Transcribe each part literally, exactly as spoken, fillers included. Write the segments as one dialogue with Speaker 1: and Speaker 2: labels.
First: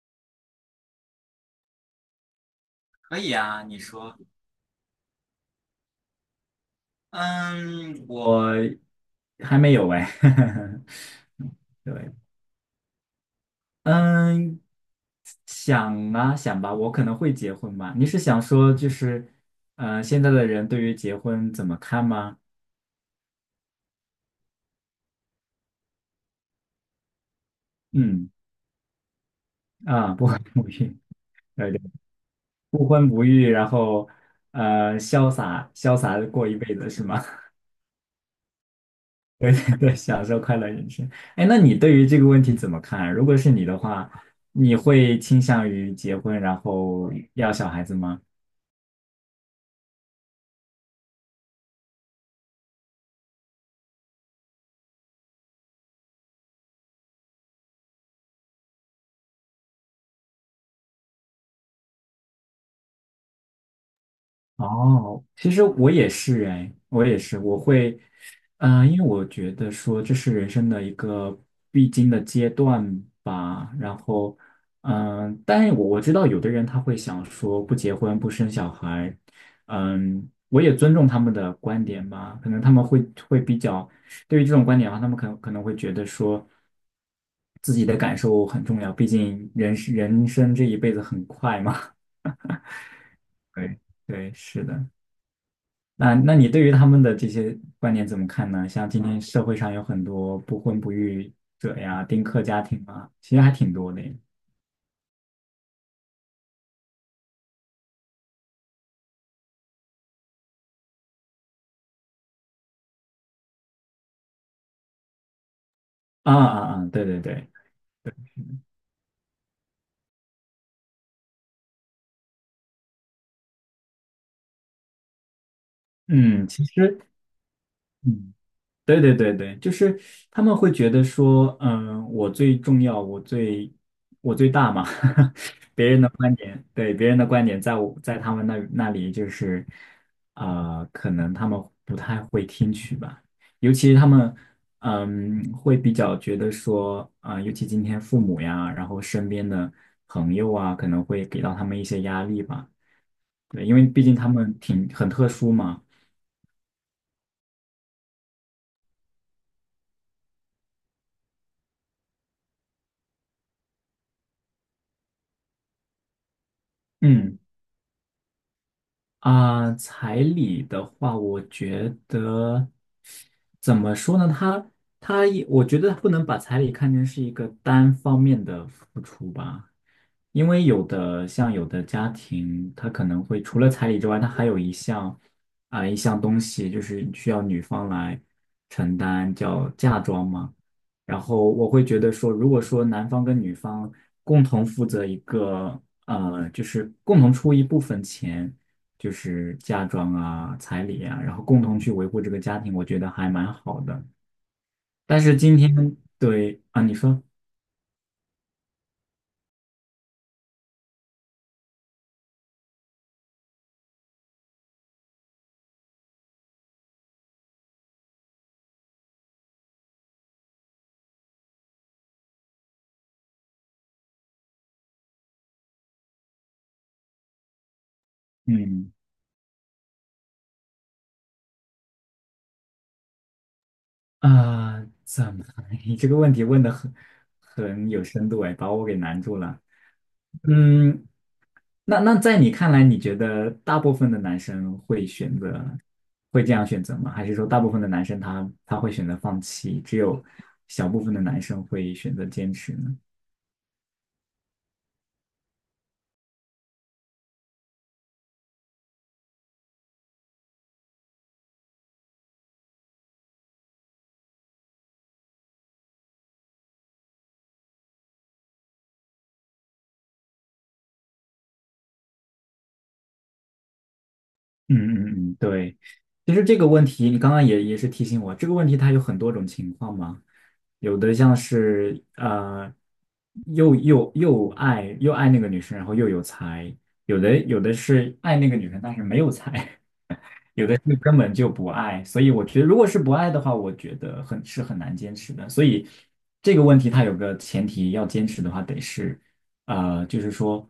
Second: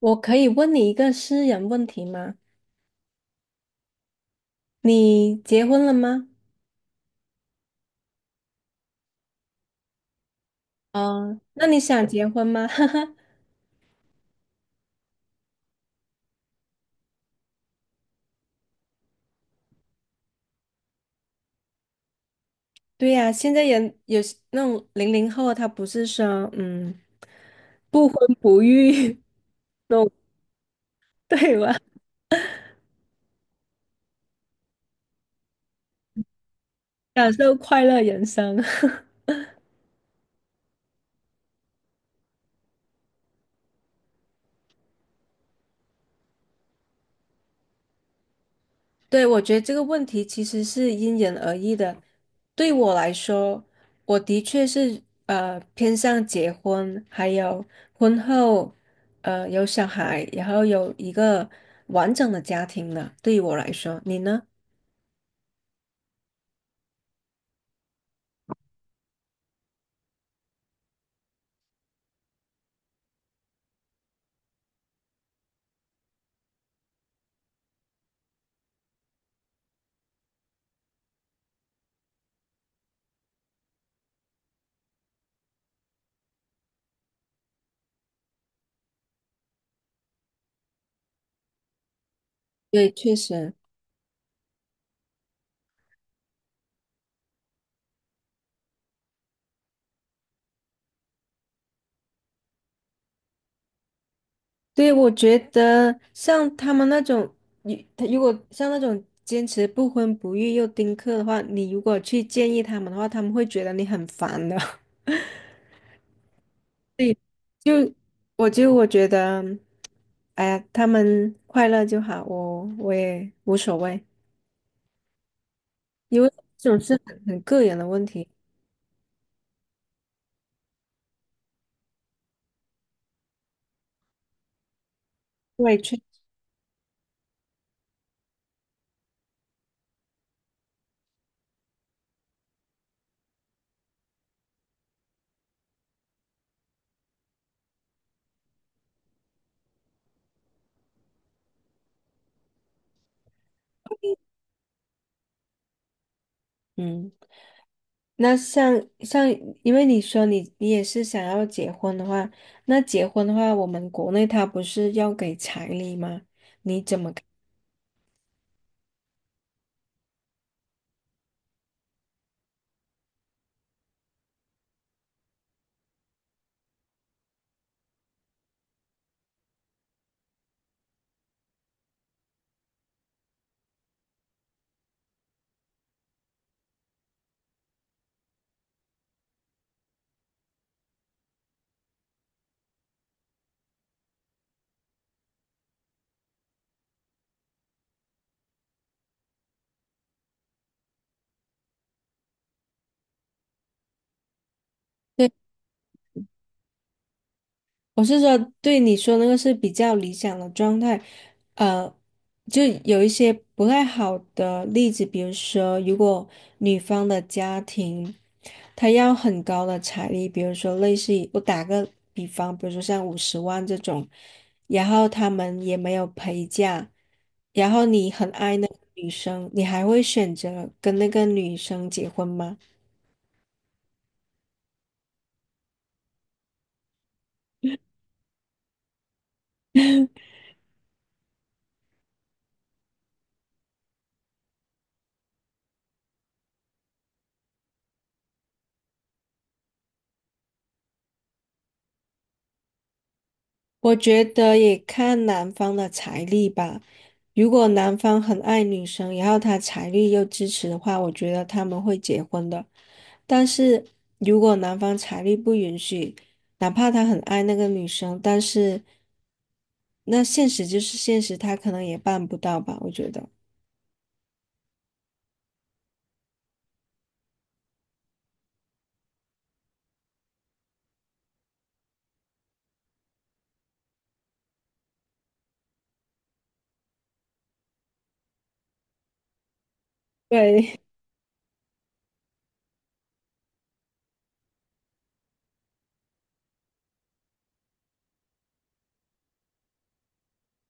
Speaker 1: 我可以问你一个私人问题吗？
Speaker 2: 可以啊，你说。
Speaker 1: 你结婚了吗？
Speaker 2: 嗯，我还没有哎。
Speaker 1: 嗯，那你想结婚吗？哈哈，
Speaker 2: 嗯，想啊想吧，我可能会结婚吧。你是想说就是，呃，现在的人对于结婚怎么看吗？
Speaker 1: 对呀，现在人有些那种零零后，他不是说嗯不
Speaker 2: 嗯，
Speaker 1: 婚不育 那种，
Speaker 2: 啊，不婚不育，
Speaker 1: 对
Speaker 2: 对
Speaker 1: 吧？
Speaker 2: 对，不婚不育，然后呃，潇洒潇洒地过一辈子是吗？
Speaker 1: 享受快乐人生。
Speaker 2: 对对对，享受快乐人生。哎，那你对于这个问题怎么看啊？如果是你的话，你会倾向于结婚然后要小孩子吗？
Speaker 1: 对，我觉得这个问题其实是因人而异的。对我来说，我的确是呃偏向结婚，还有婚后呃有小孩，然后有一个完整的家庭的。对于我来说，你呢？
Speaker 2: 哦，其实我也是哎，我也是，我会，嗯、因为我觉得说这是人生的一个必经的阶段吧。然后，嗯、但是我我知道有的人他会想说不结婚不生小孩，嗯，我也尊重他们的观点吧。可能他们会会比较对于这种观点的话，他们可能可能会觉得说自己的感受很重要，毕竟人是人生这一辈子很快嘛。
Speaker 1: 对，确 实，
Speaker 2: 对对，是的。那那你对于他们的这些观点怎么看呢？像今嗯天社会上有很多不婚不育者呀、丁克家庭啊，其实还挺多的
Speaker 1: 对，我觉得像他们那种，你他如果像那种坚持不婚不育又丁克的话，你如果去建议他们的话，他们会觉得你很烦的。
Speaker 2: 啊啊啊！对
Speaker 1: 对，
Speaker 2: 对对，
Speaker 1: 就我就我觉得，哎呀，他们快乐就好，我我也无所谓，因为
Speaker 2: 嗯，其
Speaker 1: 这种是
Speaker 2: 实。
Speaker 1: 很很个人的问题。
Speaker 2: 嗯。对对对对，就是他们会觉得说，嗯，我最重要，我最我最大嘛，
Speaker 1: 对，
Speaker 2: 别
Speaker 1: 确，
Speaker 2: 人的观点，对别人的观点，在我在他们那那里就是，啊、可能他们不太会听取吧，尤其他们，嗯，会比较觉得说，啊、尤其今天父母呀，然后身边的朋友啊，可能会给到他们一些压力吧，对，因为毕竟他们挺很特殊嘛，
Speaker 1: 嗯，那像像，因为你说你你也是想要结婚的话，那结婚的话，我们国内他不是要给彩礼吗？
Speaker 2: 嗯。啊、彩礼的话，我觉得怎么说呢？他他也，我觉得不能把彩礼看成是一个单方面的付出吧，因为有的像有的家庭，他可能会除了彩礼之外，他还有一项啊、一项东西，就是需要女方来承担，叫嫁妆嘛。然后我会觉得说，如果说男方跟女方共同负责一个，呃，就是共同出一部分钱。就是嫁妆啊、彩礼啊，然后共同去维护这个家庭，我觉得还蛮好的。但是今天对啊，你说，
Speaker 1: 我是说，对你说那个是比较理想的状态，呃，就有一些不太好的例子，比如说，如果女方的家庭，她要很高的彩礼，比如说类似于我打个比方，比如说像五十万这种，然后他们也没有陪嫁，然后你很爱那个
Speaker 2: 嗯
Speaker 1: 女生，你还会选择跟那个女生结婚吗？
Speaker 2: 啊，怎么？你这个问题问的很很有深度哎，把我给难住了。嗯，那那在你看来，你觉得大部分的男生会选择会这样选择吗？还是说大部分的男生他他会选择放弃，只有小部分的男生会选择坚持呢？
Speaker 1: 我觉得也看男方的财力吧。如果男方很爱女生，然后他财力又支持的话，我觉得他们会结婚的。但是如果男方财力不允许，哪怕他很爱那个女生，但是那现实就是现实，他可能也办不到吧，我觉得。
Speaker 2: 嗯嗯嗯，对。其实这个问题，你刚刚也也是提醒我，这个问题它有很多种情况嘛，有的像是呃又又又爱又爱那个女生，然后又有才，有的有的是爱那个女生但是没有才，有的
Speaker 1: 对。
Speaker 2: 是根本就不爱，所以我觉得，如果是不爱的话，我觉得很是很难坚持的。所以这个问题它有个前提，要坚持的话得是，呃，就是说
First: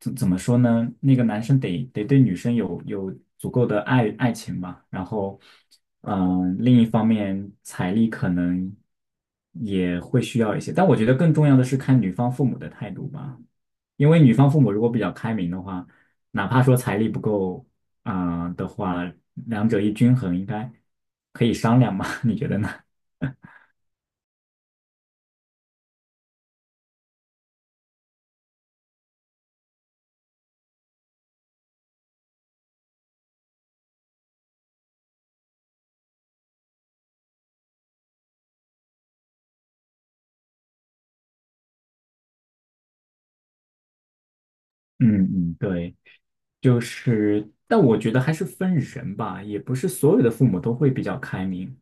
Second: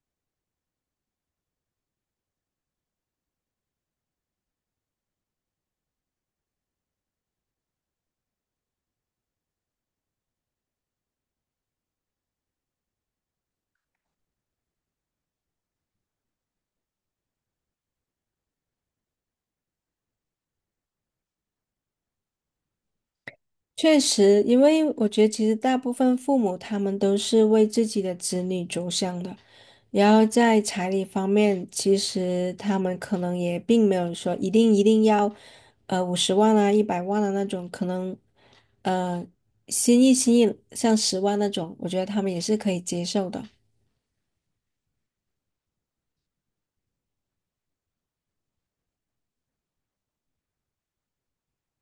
Speaker 2: 怎怎么说呢？那个男生得得对女生有有足够的爱爱情吧，然后，嗯、另一方面财力可能也会需要一些，但我觉得更重要的是看女方父母的态度吧，因为女方父母如果比较开明的话。哪怕说财力不够，啊，的话，两者一均衡应该可以商量嘛？你觉得呢？
Speaker 1: 确实，因为我觉得其实大部分父母他们都是为自己的子女着想的，然后在彩礼方面，其实他们可能也并没有说一定一定要，呃，五十万啊、一百万的那种，可能，呃，心意心意像十万那种，我觉得他们也是可以接受的。
Speaker 2: 嗯嗯，对。就是，但我觉得还是分人吧，也不是所有的父母都会比较开明。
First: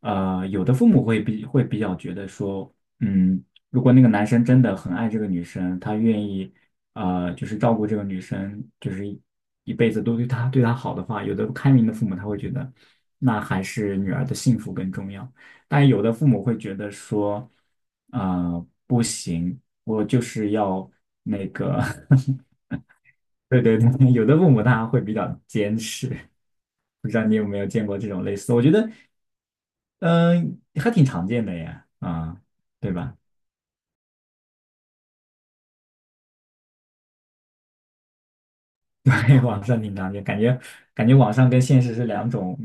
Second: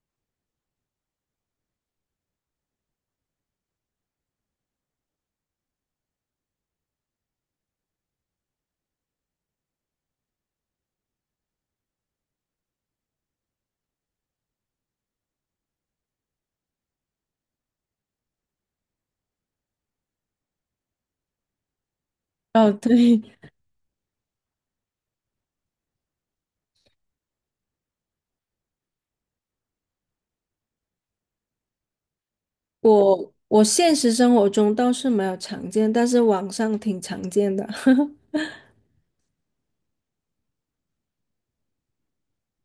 Speaker 2: 呃，有的父母会比会比较觉得说，嗯，如果那个男生真的很爱这个女生，他愿意，呃，就是照顾这个女生，就是一一辈子都对她对她好的话，有的开明的父母他会觉得，那还是女儿的幸福更重要。但有的父母会觉得说，啊、不行，我就是要那个
Speaker 1: 哦，对，
Speaker 2: 对对对，有的父母他会比较坚持，不知道你有没有见过这种类似的我觉得，嗯、还挺常见的呀，啊、对吧？
Speaker 1: 我我现实生活中倒是没有常见，但是网上挺常见的。
Speaker 2: 对，网上挺常见，感觉感觉网上跟现实是两种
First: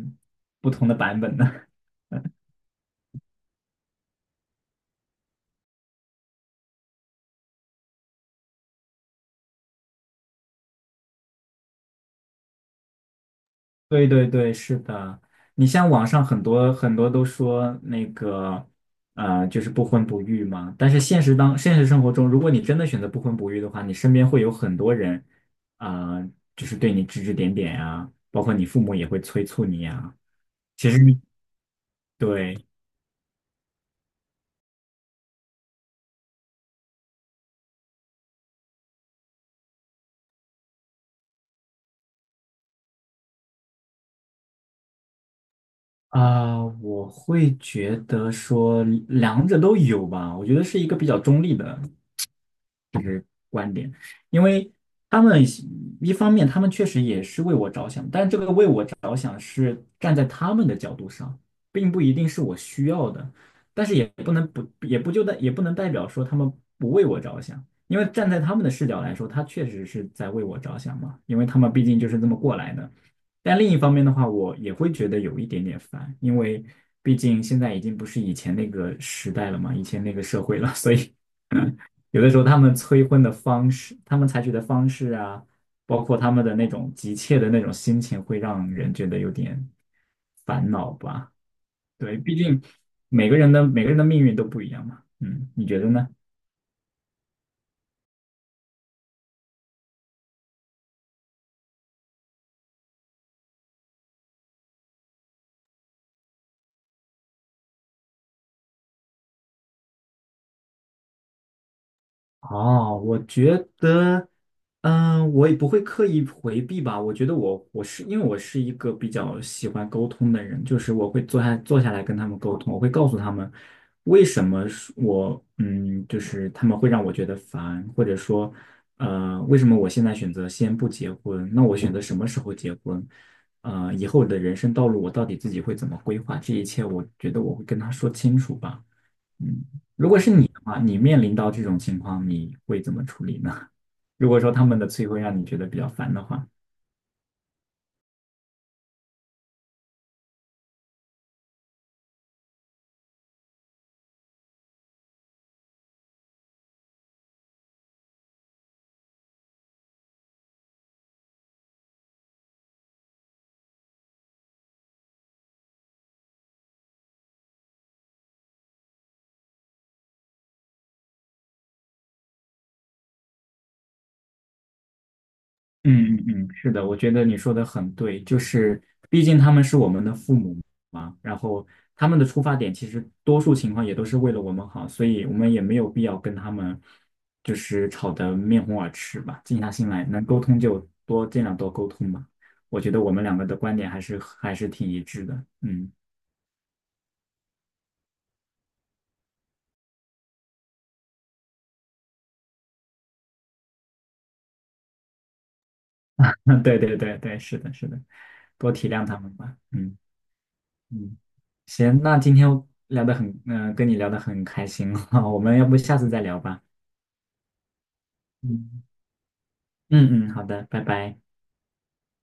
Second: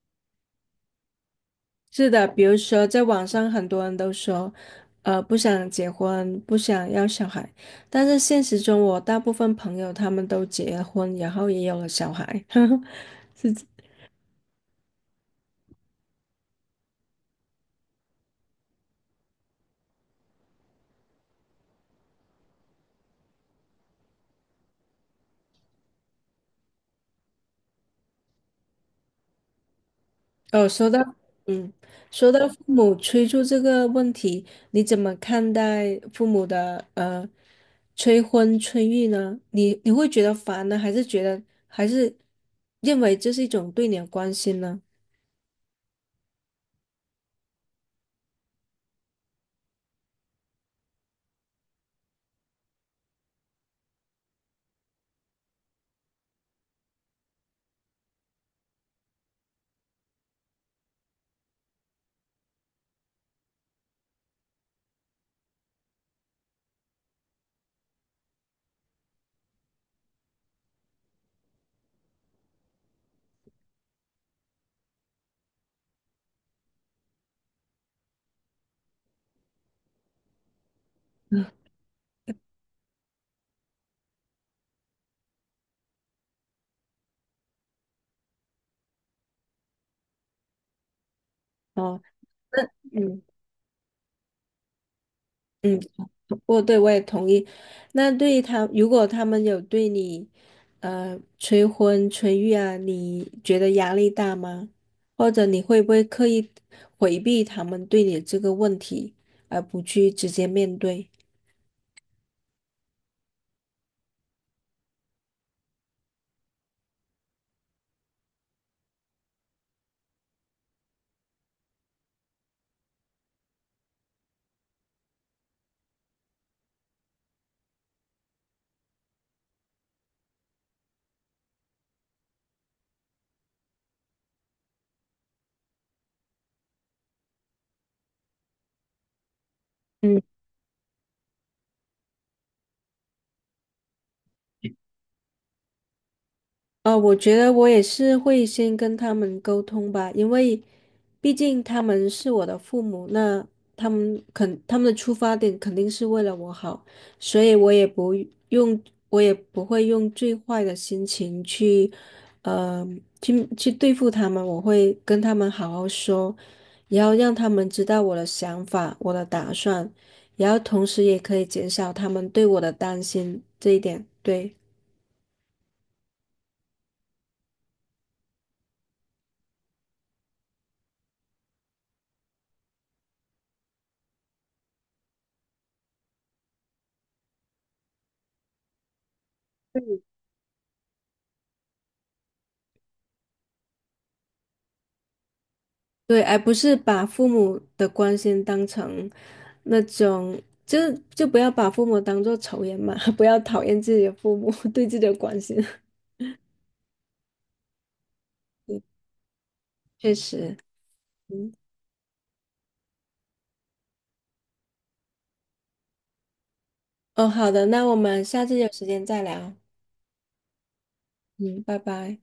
Speaker 2: 不同的版本呢。
Speaker 1: 是的，比如说在网上很多人都说，呃，不想结婚，不想要小孩，但是现实中我大部分朋友他们都结婚，然后也有了小孩。是这
Speaker 2: 对对对，是的。你像网上很多很多都说那个，呃，就是不婚不育嘛。但是现实当现实生活中，如果你真的选择不婚不育的话，你身边会有很多人，啊、就是对你指指点点呀，包括你父母也会催促你啊。
Speaker 1: 哦，说
Speaker 2: 其
Speaker 1: 到，
Speaker 2: 实你
Speaker 1: 嗯，说到父
Speaker 2: 对，
Speaker 1: 母催促这个问题，你怎么看待父母的呃催婚催育呢？你你会觉得烦呢，还是觉得还是认为这是一种对你的关心呢？
Speaker 2: 啊、我会觉得说两者都有吧。我觉得是一个比较中立的观点，因为他们一方面他们确实也是为我着想，但这个为我着想是站在他们的角度上，并不一定是我需要的，但是也不能不也不就代也不能代表说他们不为我着想，因为站在他们的视角来说，他确实是在为我着想嘛，因为他们毕竟就是这么过来的。但另一方面的话，我也会觉得有一点点烦，因为毕竟现在已经不是以前那个时代了嘛，以前那个社会了。所以。有的时候他们催婚的方式，他们采取的方式啊，包括他们的那种急切的那种心情，会让人觉得有点烦恼吧。
Speaker 1: 哦，
Speaker 2: 对，毕竟
Speaker 1: 那。嗯。
Speaker 2: 每个人的每个人的命运都不一样嘛。嗯，你
Speaker 1: 嗯，
Speaker 2: 觉得呢？
Speaker 1: 我对我也同意。那对于他，如果他们有对你，呃，催婚催育啊，你觉得压力大吗？或者你会不会刻意回避他们对你这个问题，而不去直接面对？
Speaker 2: 哦，我觉得，嗯，我也不会刻意回避吧。我觉得我我是因为我是一个比较喜欢沟通的人，就是我会坐下坐下来跟他们沟通，我会告诉他们为什么是我，嗯，就是他们会让我觉得烦，或者说呃，为什么我现在选择先不结婚？那我选择什么时候结婚？呃，以后我的人生道路我到底自己会怎么规划？这一切我觉得我会跟他说清楚吧。嗯，如果
Speaker 1: 嗯。
Speaker 2: 是你的话，你面临到这种情况，你会怎么处理呢？如果说他们的催毁让你觉得比较烦的话，
Speaker 1: 呃，我觉得我也是会先跟他们沟通吧，因为毕竟他们是我的父母，那他们肯他们的出发点肯定是为了我好，所以我也不用，我也不会用最坏的心情去，呃，去去对付他们，我会跟他们好好说，然后让他们知道我的想法、我的打算，然后同时也可以减少他们对我的担心，这一点，对。
Speaker 2: 嗯嗯嗯，是的，我觉得你说的很对，就是毕竟他们是我们的父母嘛，然后他们的出发点其实多数情况也都是为了我们好，所以我们也没有必要跟他们就是吵得面红耳赤吧，静下心来，能沟通就多尽量多沟通吧。我觉得我们两个的观点还是还是挺一致的，嗯。
Speaker 1: 对，而不是把父母的关心当成那种，就就不要把父母当做仇人嘛，不要讨厌自己的父母 对自己的关心。
Speaker 2: 嗯，对对对对，是的，是的，多体
Speaker 1: 嗯，
Speaker 2: 谅他们吧。嗯
Speaker 1: 确实，
Speaker 2: 嗯，
Speaker 1: 嗯，
Speaker 2: 行，那今天聊得很，嗯、跟你聊得很开心 我们要不下次再聊吧。
Speaker 1: 哦，好的，那我们下次有
Speaker 2: 嗯
Speaker 1: 时间再聊，
Speaker 2: 嗯嗯，好的，拜拜。
Speaker 1: 嗯，拜拜。